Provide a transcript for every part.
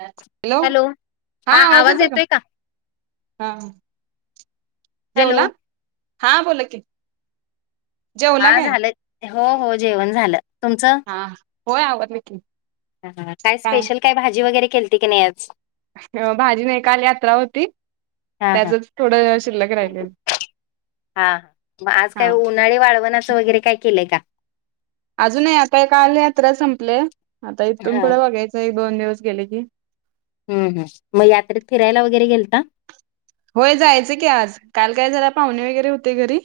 Hello, हा आवाज येतो का? हा हॅलो जेवला हा बोला की जेवला हा काय झालं हो हो जेवण झालं तुमचं हा होय आवरलं की हा हा काय स्पेशल काय भाजी वगैरे केलती की नाही आज भाजी नाही काल यात्रा होती हा हा त्याचच थोडं शिल्लक राहिलेल हा आज काय उन्हाळी वळवणाच वगैरे काय केलंय का? अजून नाही आता हे काल यात्रा संपलय आता इथून हा पुढं बघायचं एक दोन दिवस गेले की हम हम मग यात्रेत फिरायला वगैरे गेलता होय जायचं की आज काल काय जरा पाहुणे वगैरे होते घरी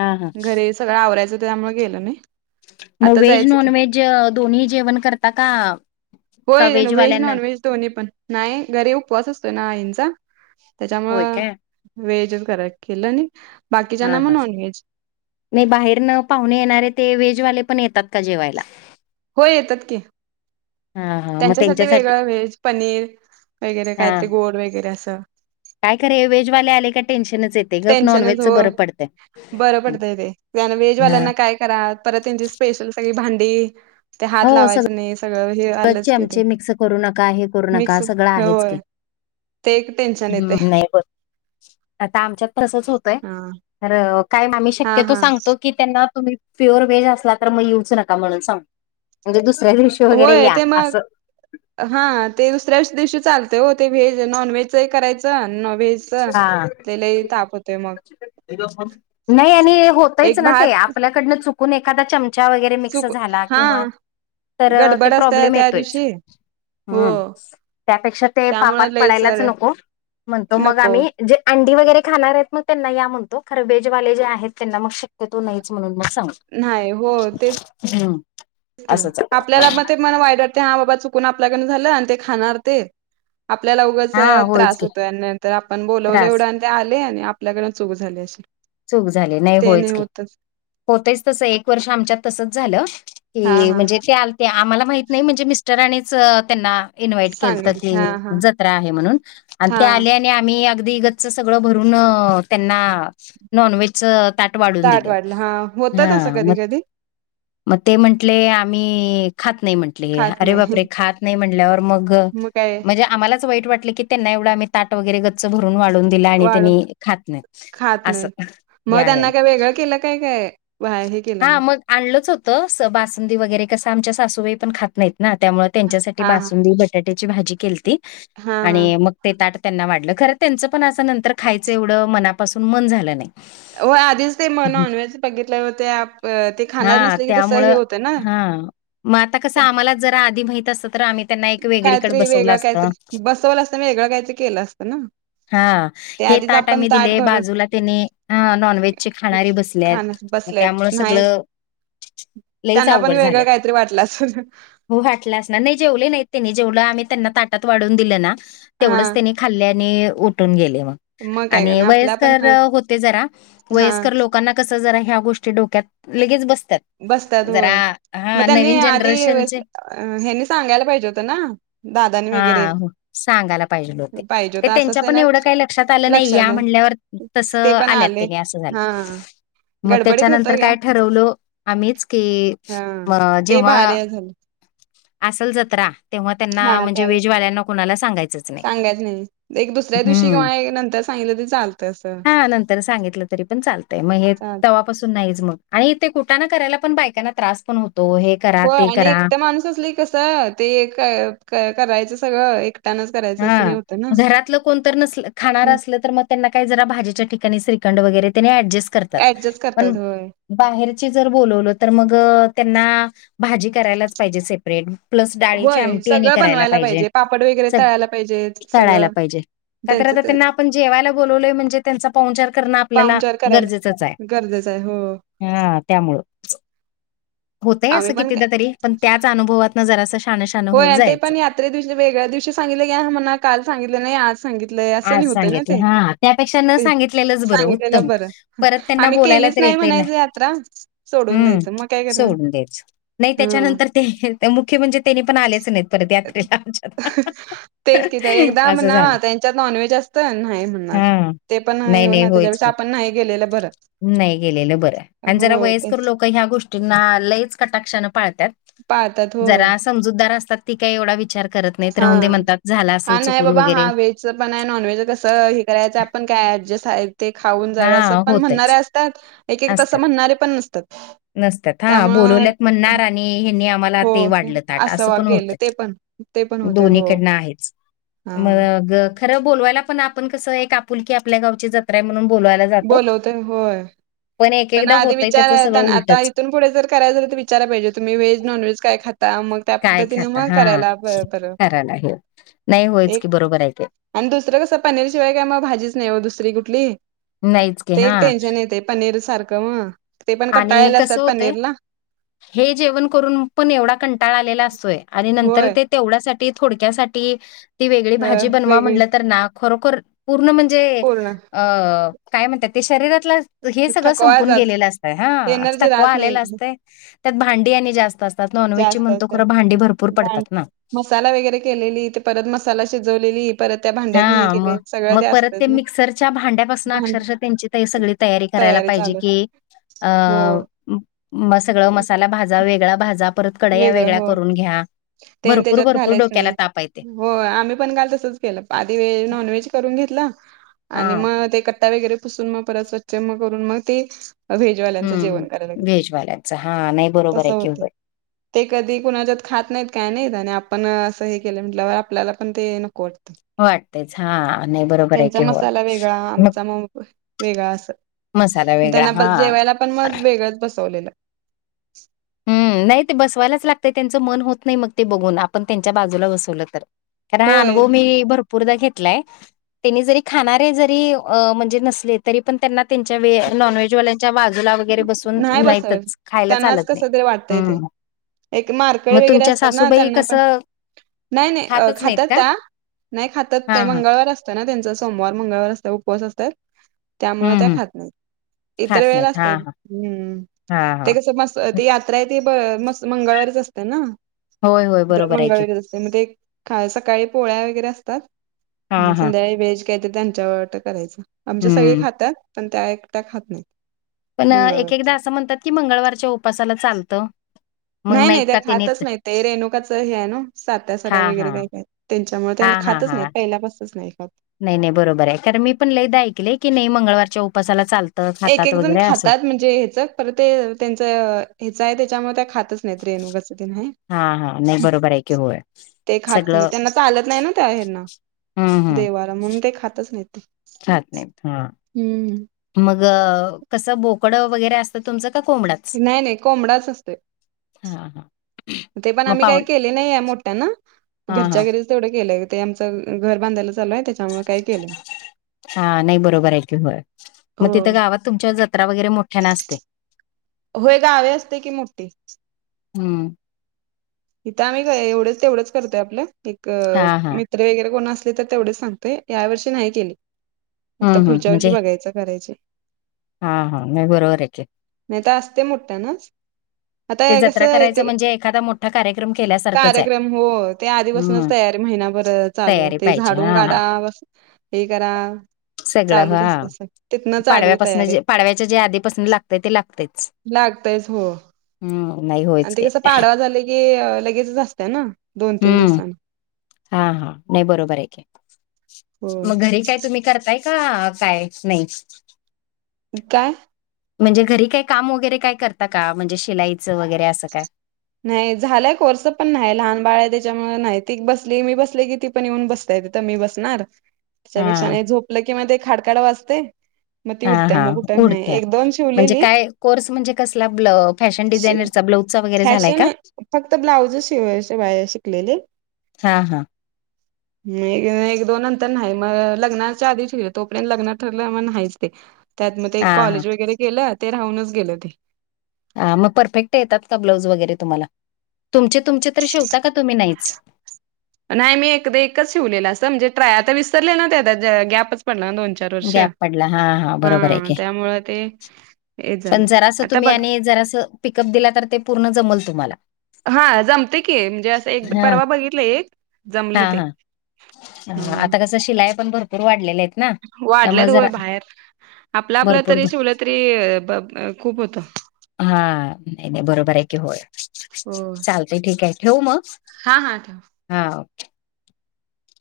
हा हा घरीच सगळं आवरायचं होत त्यामुळे गेलो नाही. मग आता व्हेज जायचं की नॉनव्हेज दोन्ही जेवण करता का? का होय, व्हेज व्हेजवाल्यांना नॉनव्हेज दोन्ही पण नाही घरी उपवास असतोय ना आईंचा होय त्यांच्यामुळ काय व्हेजच कराय केलं नी हा हा. नय बाहेरन पाहुणे येणारे ते व्हेजवाले पण येतात का जेवायला होय येतात की हा हा मग त्यांच्यासाठी वेगळं व्हेज पनीर वगैरे हा कायतरी गोड वगैरे अस काय करा व्हेज वाले आले का टेन्शनच येते ग नॉन टेन्शनच हो व्हेजचं बरं पडतं नॉनव्हेजवाल्यांना काय करा परत त्यांची स्पेशल सगळी भांडी ते हात लावायचं नाही सगळं हे आलं जे मिक्स करू नका हे करू नका सगळं आहेच होय की ते एक टेन्शन येते हम्म नाही बर आता आमच्यात तसंच होतंय हा तर काय आम्ही हा शक्यतो हा सांग की त्यांना तुम्ही प्युअर व्हेज असला तर मग येऊच नका म्हणून सांग म्हनजे दुसऱ्या दिवशी वगैरे होय या ते मग असं हा ते दुसऱ्याच दिवशी चालते हो ते व्हेज नॉनव्हेज करायचं न व्हेज हा. च लय ताप होतोय मग नाही आणि होतच एक ना ते भात आपल्याकडनं चुकून एखादा चमचा वगैरे मिक्स चुक झाला हा किंवा तर ते गडबड असत्या प्रॉब्लेम त्या येतोयच दिवशी हो ह, त्यापेक्षा ते त्यामुळे पापात लईच पडायलाच नको म्हणतो मग नको आम्ही जे अंडी वगैरे खाणार आहेत मग त्यांना या म्हणतो, खरं व्हेज वाले जे आहेत त्यांना मग शक्यतो नाहीच म्हणून मग सांग नाही होय तेच ह की, आपल्याला मग ते मला वाईट वाटतय हा बाबा चुकून आपल्याकडन झालं आणि ते खाणार ते आपल्याला उगच अ हा होयच त्रास की होतोय आणि नंतर आपण बोलवलं त्रास एवढं आन ते आले आणि आपल्याकडन चूक झाली अशी. चूक झाली, नाही ते होयच की होतच होतयच तसं एक वर्ष आमच्यात तसच झालं हा ते हा म्हणजे ते आलते आम्हाला माहित नाही म्हणजे मिस्टरानींच अ त्यांना इन्व्हाइट केलत सांगेल की, हा हा जत्रा आहे म्हणून आणि ते हा आले आणि नाय आम्ही अगदी गच्च सगळं भरून अ त्यांना नॉनव्हेज च ताट वाढून दिलं, वाढलं हा होत हा तसं म कधी कधी म ते म्हटले आम्ही खात नाही म्हंट ले, खात अरे नाही बापरे! खात नाही म्हणल्यावर मग अ म्हणजे आम्हालाच वाईट वाटल की, त्यांना एवढं आम्ही ताट वगैरे गच्च भरून वाढून दिलं आणि वाढ त्यांनी खात नाही खात असं. नाहीत मग या त्यांना ह्याने. काय वेगळं केलं काय, काय काय हे केलं हां, मग मग आणलंच होत बासुंदी वगैरे, कसं आमच्या सासूबाई पण खात नाहीत ना त्यामुळ त्यांच्यासाठी हा हा बासुंदी, बटाट्याची भाजी केलती हा हा आणि मग ते ताट त्यांना वाढलं, खरं त्यांच पण अस नंतर खायचं एवढं मनापासून मन झालं नाही. हो आधीच ते म नॉनव्हेज बघितले होते, आप अ ते खाणार नसले की तस हे होतं ना. हा मग आता कसं त्या आम्हाला जरा आधी माहित असत तर आम्ही त्यांना एक वेगळीकडे काहीतरी बसवलं वेगळ असतं. काहीतरी, बसवलं असत वेगळं काहीतरी केलं असतं ना. हा ते हे आधीच ताट आपण आम्ही दिले भरून बाजूला त्यांनी नॉनव्हेजची खाणारी खाण बसल्यात, म बसलेत त्यामुळे नाही सगळं लईच त्यांना पण अवघड वेगळं झालं. काहीतरी वाटलं असल. हो वाटला असणार ना, नाही जेवले नाहीत त्यांनी जेवढ आम्ही त्यांना ताटात वाढून दिलं ना हा. तेवढंच त्यांनी खाल्ले आणि, उठून गेले मग काय आणि करणार आपल्या पण वयस्कर अ होत होते जरा, हा वयस्कर लोकांना कस जरा ह्या गोष्टी डोक्यात लगेच बसतात. बसत्यात जरा होय, मग हां, त्यांनी नवीन आधी जनरेशनचे ह्यानी सांगायला पाहिजे होतं ना. दादानी वगैरे हा सांगायला पाहिजेल होते, पाहिजे होत ते असं त्यांच्या असं पण ना एवढं काही लक्षात आलं नाही लक्षात या म्हणल्यावर तस ते पण आल्यात आले त्यानी असं झालं, हा मग गडबडीत होत त्याच्यानंतर घ्या काय ठर ठरवलो आम्हीच की, अ जेव्हा काय झालं? असल जत्रा तेव्हा हा त्यांना म्हणजे त्या व्हेजवाल्यांना कुणाला सांगायच च नाही, सांगायच नाही एक दुसऱ्या दिवशी हम्म, किंवा एक नंतर सांगितलं तरी चालतं असं. हा नंतर सांगितलं तरी पण चाल तय, मग हे चाल तवापासून नाहीच मग आणि ते कुटाणा करायला पण बायकांना त्रास पण होतो हे करा, व्हय, ते आणि करा. एकट माणूस असल की कसं, ते क क करायचं सगळं एकट्यानच करायचं असं हे हा, होतं ना. घरातल कोण तर नसल, खाणार असलं तर मग त्यांना काही जरा भाजीच्या ठिकाणी श्रीखंड वगैरे त्यांनी ऍडजस्ट कर त्यात, ऍडजस्ट पण करतात होय बाहेरची जर बोलवलं तर मग अ त्यांना भाजी करायलाच पाहिजे सेप परेट, प्लस डाळीची होय आमटी आणि सगळं करायला बनवायला पाहिजे पापड वगैरे स तळायला पाहिजे करायला सगळं पाहिजे. का तर त्यांचं आता त्यांना त्यांच आपण जेवायला बोलवलय म्हणजे त्यांचा पाहुणचार करण आपल्याला गरजेचंच आहे. गरजेचआहे. हो... हा त्यामुळं, होतंय आम्ही असं पण काय कितीदातरी, पण त्याच अनुभवातन जरस- होय, आणि ते पण यात्रे दिवशी वेगळ्या दिवशी सांगितले, या म्हणा काल सांगितलं नाही. आज- सांगितलंय असं आज नाही होतंय ना सांगितल, ते हा त्यापेक्षा न ते सांगितलेलंच बरं सांगितलेलं उत्तम. बरं परत त्यांना आम्ही बोलायला केलीच तर नाही येतय ना, म्हणायचं यात्रा सोडून हं द्यायचं मग काय करणार सोडून दयाच, नाही हा त्याच्यानंतर- ते मुख्य म्हणजे- ''तेनी पण आलेच नाहीत, परत यात्रेला आमच्यात, असं झालं. '' ''त्याच्यात नॉनव्हेज असत नाही म्हणणार, ते पण नाही होणार, त्याच्या पेक्षा आपण नाही गेलेलं बरं. '' ''नाही गेलेलं बरं, आणि जरा वयस्कर लोक ह्या गोष्टींना लयच कटाक्षानं पाळतात. '' पाळतात हो, ''समूतदार असतात, ती काही एवढा विचार करत नाहीत हा राहंदे म्हणतात, झाला असेल चुकून वगैरे. '' सोप्प नाही नॉनव्हेज कसं, हे करायचं आपण काय ऍडजस्ट आहे, ते खाऊन हा जावे असं पण म्हणणारे होतयच असतात. एक-एक तसं म्हणणारे पण नसतात. नसथत्या त्यामुळं बोलवल्या- आणि यांनी आमला- हो ते वाढलं ताट असं अस वा पण होत, केलं ते पण ते पण होते हो दोन्हीकडन आहेच. हा मग, खरं बोलवायला पण आपण कसं, एक आपुलकी आपल्या गावची जत्रा आहे म्हणून बोलावायला- बोलवते होय. पण एकदा आधी होतय त्याचं सगळं विचारताना, आता उलटच इथून पुढे जर करायचं तर विचारा पाहिजे होतं, तुम्ही व्हेज नॉन व्हेज काय खात- आता, मग त्या काय पद्धतीने खाता मग हा करायला बरं-बरं करायला हे नाही होयच ते- की बरोबर आहे ते आणि, दुसरं कसं पनीर शिवाय काय मग भाजीच नाही हो दुसरी कुठली, नाहीच की ते एक हा टेन्शन येते. पनीर सारख व- आणि कसं होते. हे जेवण करून पण एवढा कंटाळ आलेला असतोय, आणि नंतर होय ते- तेवढ्यासाठी थोडक्यासाठी, ती वेगळी अ भाजी बनवा वेगळी म्हटलं तर ना खरोखर- ''पूर्ण म्हणजे, पूर्ण अ काय म्हणतात, ते शरीरातला हे सगळं थकवा संपून जात गेलेलं असत. '' हां, एनर्जी थकवा राहत आलेला नाही असतय, त्यात भांडी आणि जास्त असते. त्यात नॉन व्हेजची जास्त म्हणतो, असतात खरं भांडी भरपूर भां- पडतात ना, मसाला वगैरे केलेली, मसाला शिजवलेली. परत त्या भांड्यात हे हां मग, केले सगळं मग परत ते असतच ना मिक्सरच्या भांड्यापासून भांड 'अक्षरश' त्यांची- ते सगळी तयारी करायला पाहिजे कि, अ हो मग सगळ मसाला भाज- जा वेगळा भाजा, परत कढया वेगळं वेगळ्या हो करून घ्या, भरपूर-भरपूर डोक्याला तापा हाय ते, हो, आम्ही पण घाल तसच- केलं, आधी व्हेज नॉन व्हेज करून घेतल, आणि हां मग ते कट्टा वगैरे- पुसून परत स्वच्छ करून मग ते व्हेजवाल्यांचं हम्म. जेवण कराय लागेल, व्हेजवाल्यांचं हा नाही बरोबर तस आहे की होते. होय. ते कधी कुणाच्यात खात- नाहीत काय नाही, आणि आपण असं हे केलं म्हटल्यावर आपल्याला पण ते नको वाटत. वाटतेच, हा नाही बरोबर आहे त्यांचा की हो मसाला वेगळा मग आमचा वेगळा असं मसाला त्यांना वेगळा- बस जेवायला पण मग वेगळंच बसवलेलं. हं नाही ते, बसवायलाच लागतय त्यांचं मन होत नाही मग ते बघून, आपण त्यांच्या बाजूला बसवलं तर- कारण हा होय अनुभव मी भरपूरदा घेतलाय. त्यांनी जरी खाणारे जरी अ म्हणजे नसले तरी पण व नॉन व्हेजवाल्या च्या बाजूला वगैरे बसून, नाहीतच, खायला चालत नाही. सगळे वाटतय तेे,, हम्म. एक मारकळे मग वगैरे तुमच्या असतात ना सासूबाई त्यांना पण कसं नाही नाही, अ खातच नाहीत खात्यात का? त्या, नाही खातात ते, नाही हां हां. मंगळवार अस तोय ना त्यांचा सोमवार मंगळवार ऊपवास असतात,, त्यामुळे हम्म त्या हम्म. खात नाही इतर खात वेळात नाहीत ते, हा हा हम्म,, हा ते हा कसं मस् ते यात्रा आहे ती मस् मंगळवारीच असते ना होय होय जर बरोबर आहे की मंगळवारी असते, म्हणजे सकाळी पोळ्या वगैरे असतात हा हा संध्याकाळी व्हेज काय तर त्यांच्यावर करायचं,, आमच्या सगळे हम्म खात्यात पण त्या एकट्या खात नाहीत. पण मंगळवार एकेकदा असं म्हणतात की मंगळवारच्या उपासाला चालतं.? मग नाही नाहीत नाही त्या का ते खातच नेत नाहीत, ते रेणुकाचं हे आहे ना, साती हा आसरा हा वगैरे काय काय? त्यांच्यामुळे हा त्यांना हा खातच नाही, हा पहिल्यापासनचं नाही खात. नाही नाही बरोबर आहे, कारण मी पण लईदा ऐकलय, की नाही मंगळवारच्या उपासाला चालतं. खातात एकेक जण वगैरे असं खातात म्हणजे हचं, पर ते त्यांच ह्याचं आहे त्याच्यामुळे त्या खातच नाहित रेणुकाचं तन हाय हा हा नाही बरोबर आहे की होय ते खात नाही, सगळं त्यांना चालत नाही ना त्या हेना हम्म हम्म देवाला, म्हणून ते खातच नाही ते. खात नाहीत, हं हम्म मग, कसं बोकडं वगैरे असतं तुमचं का कोंबडा? नाही नाही, कोंबडाच असतय. हां. ते पण आम्ही काही केले नाही आहे मोठ्यानं,, हा हा घरच्या घरीच तेवढं केलंय,, ते आमचं घर बांधायला चालूय त्यच्या. हा नाही बरोबर आहे की होय, मग हो. तिथं गावात तुमच्या जत्रा वगैरे मोठ्यानं असतय. होय गावी असतय की मोठीे हम्म इथं आम्ही काय एवढच तेवढंच करतोय आपलं, एकं हां, हां. मित वगैरे कोण असली तर तेवढीच सांगतोय,, या वर्षी नाही केली. हम्म हम्म म्हणजे त्याचं करायची. हा हा, नाही बरोबर आहे की. नाही तर असतय मोठ्ठ्यानच,, आता ते जत्रा कसं करायचं इथे म्हणजे एखादा मोठ कार्यक्रम हो, ते आधीपासनच हं. तयारी महिनाभर चालू, तयारी ते पाहिजे. झाडून हां. काडा हे करा. सगळं हा,, असते सग तिथनं चालू पाडव्यापासनं तयारी जे, पाडव्याच्या जे आधीपासनं लागतय ते लागतयच. लागतयच हो. हम्म नाही होत. आणि ते कसं पाडवा झाले की, लगेचच असत्या ना दोन तीन दिवसांनं. हा हा, नाही बरोबर आहे, होय मग घरी काय तुम्ही करताय का काय नाही? काय? म्हणजे घरी काही काम वगैरे काय करता का, म्हणजे शिलाईचं वगैरे असं काय? नाही झालाय कोर्स पण नाही,, लहान बाळ आहे त्याच्यामुळं नाही,, ती बसली मी बसले की ती पण येऊन बसता तीथ मी बसणार,, त्याच्यापेक्षा हां. नाही झोपलं किंवा ते खाडकाड वाजतय हा हा उडत्या,, म्हणजे शिवलेली काय कोर्स म्हणजे कसला, फॅशन डिझायनरचा, ब्लाऊ फॅशन फक्त ब्लाउजच शिवाय शिवाय शिकलेले. हां, हां. एक दोन नंतर नाय मग लग्नाच्या आधी शिवलं तोपर्यंत लग्न ठरलं मग नाहीच ते. त्यात मग ते हां, हां. कॉलेज वगैरे केलं ते राहूनच गेलं ते. ह मग परफेक्ट येतात का ब्लाऊज वगैरे तुम्हाला, तुमचे तुमचे तर शिवता का तुम्ही नाहीच? नाय मी एकदा एकच शिवलेला असं म्हणजे ट्राय आता विसरले ना त्या गॅपच पडला ना चार वर्ष गॅप पडला हा हा बरोबर आहे की त्यामुळे ते हे पण झालं जरास आता तुम्ही बघ आणि जरास पिकअप दिला तर ते पूर्ण जमल तुमाला. हा जमते की म्हणजे असं एक हां, परवा बघितलं एक जमलं ते. ह आता का तसं शिलाई पण भर पूर वाढलेले आहेत ना. वाढल्यात त्यामुळे वय जरा बाहेर आपला आपलं भरपूर तरी भर शिवलं तरी ब अ खूप होतं. हा नाय नाय बरोबर आहे की होय हो चालतय ठीक हाय ठेवू मग. हा हा ठेवा. हा.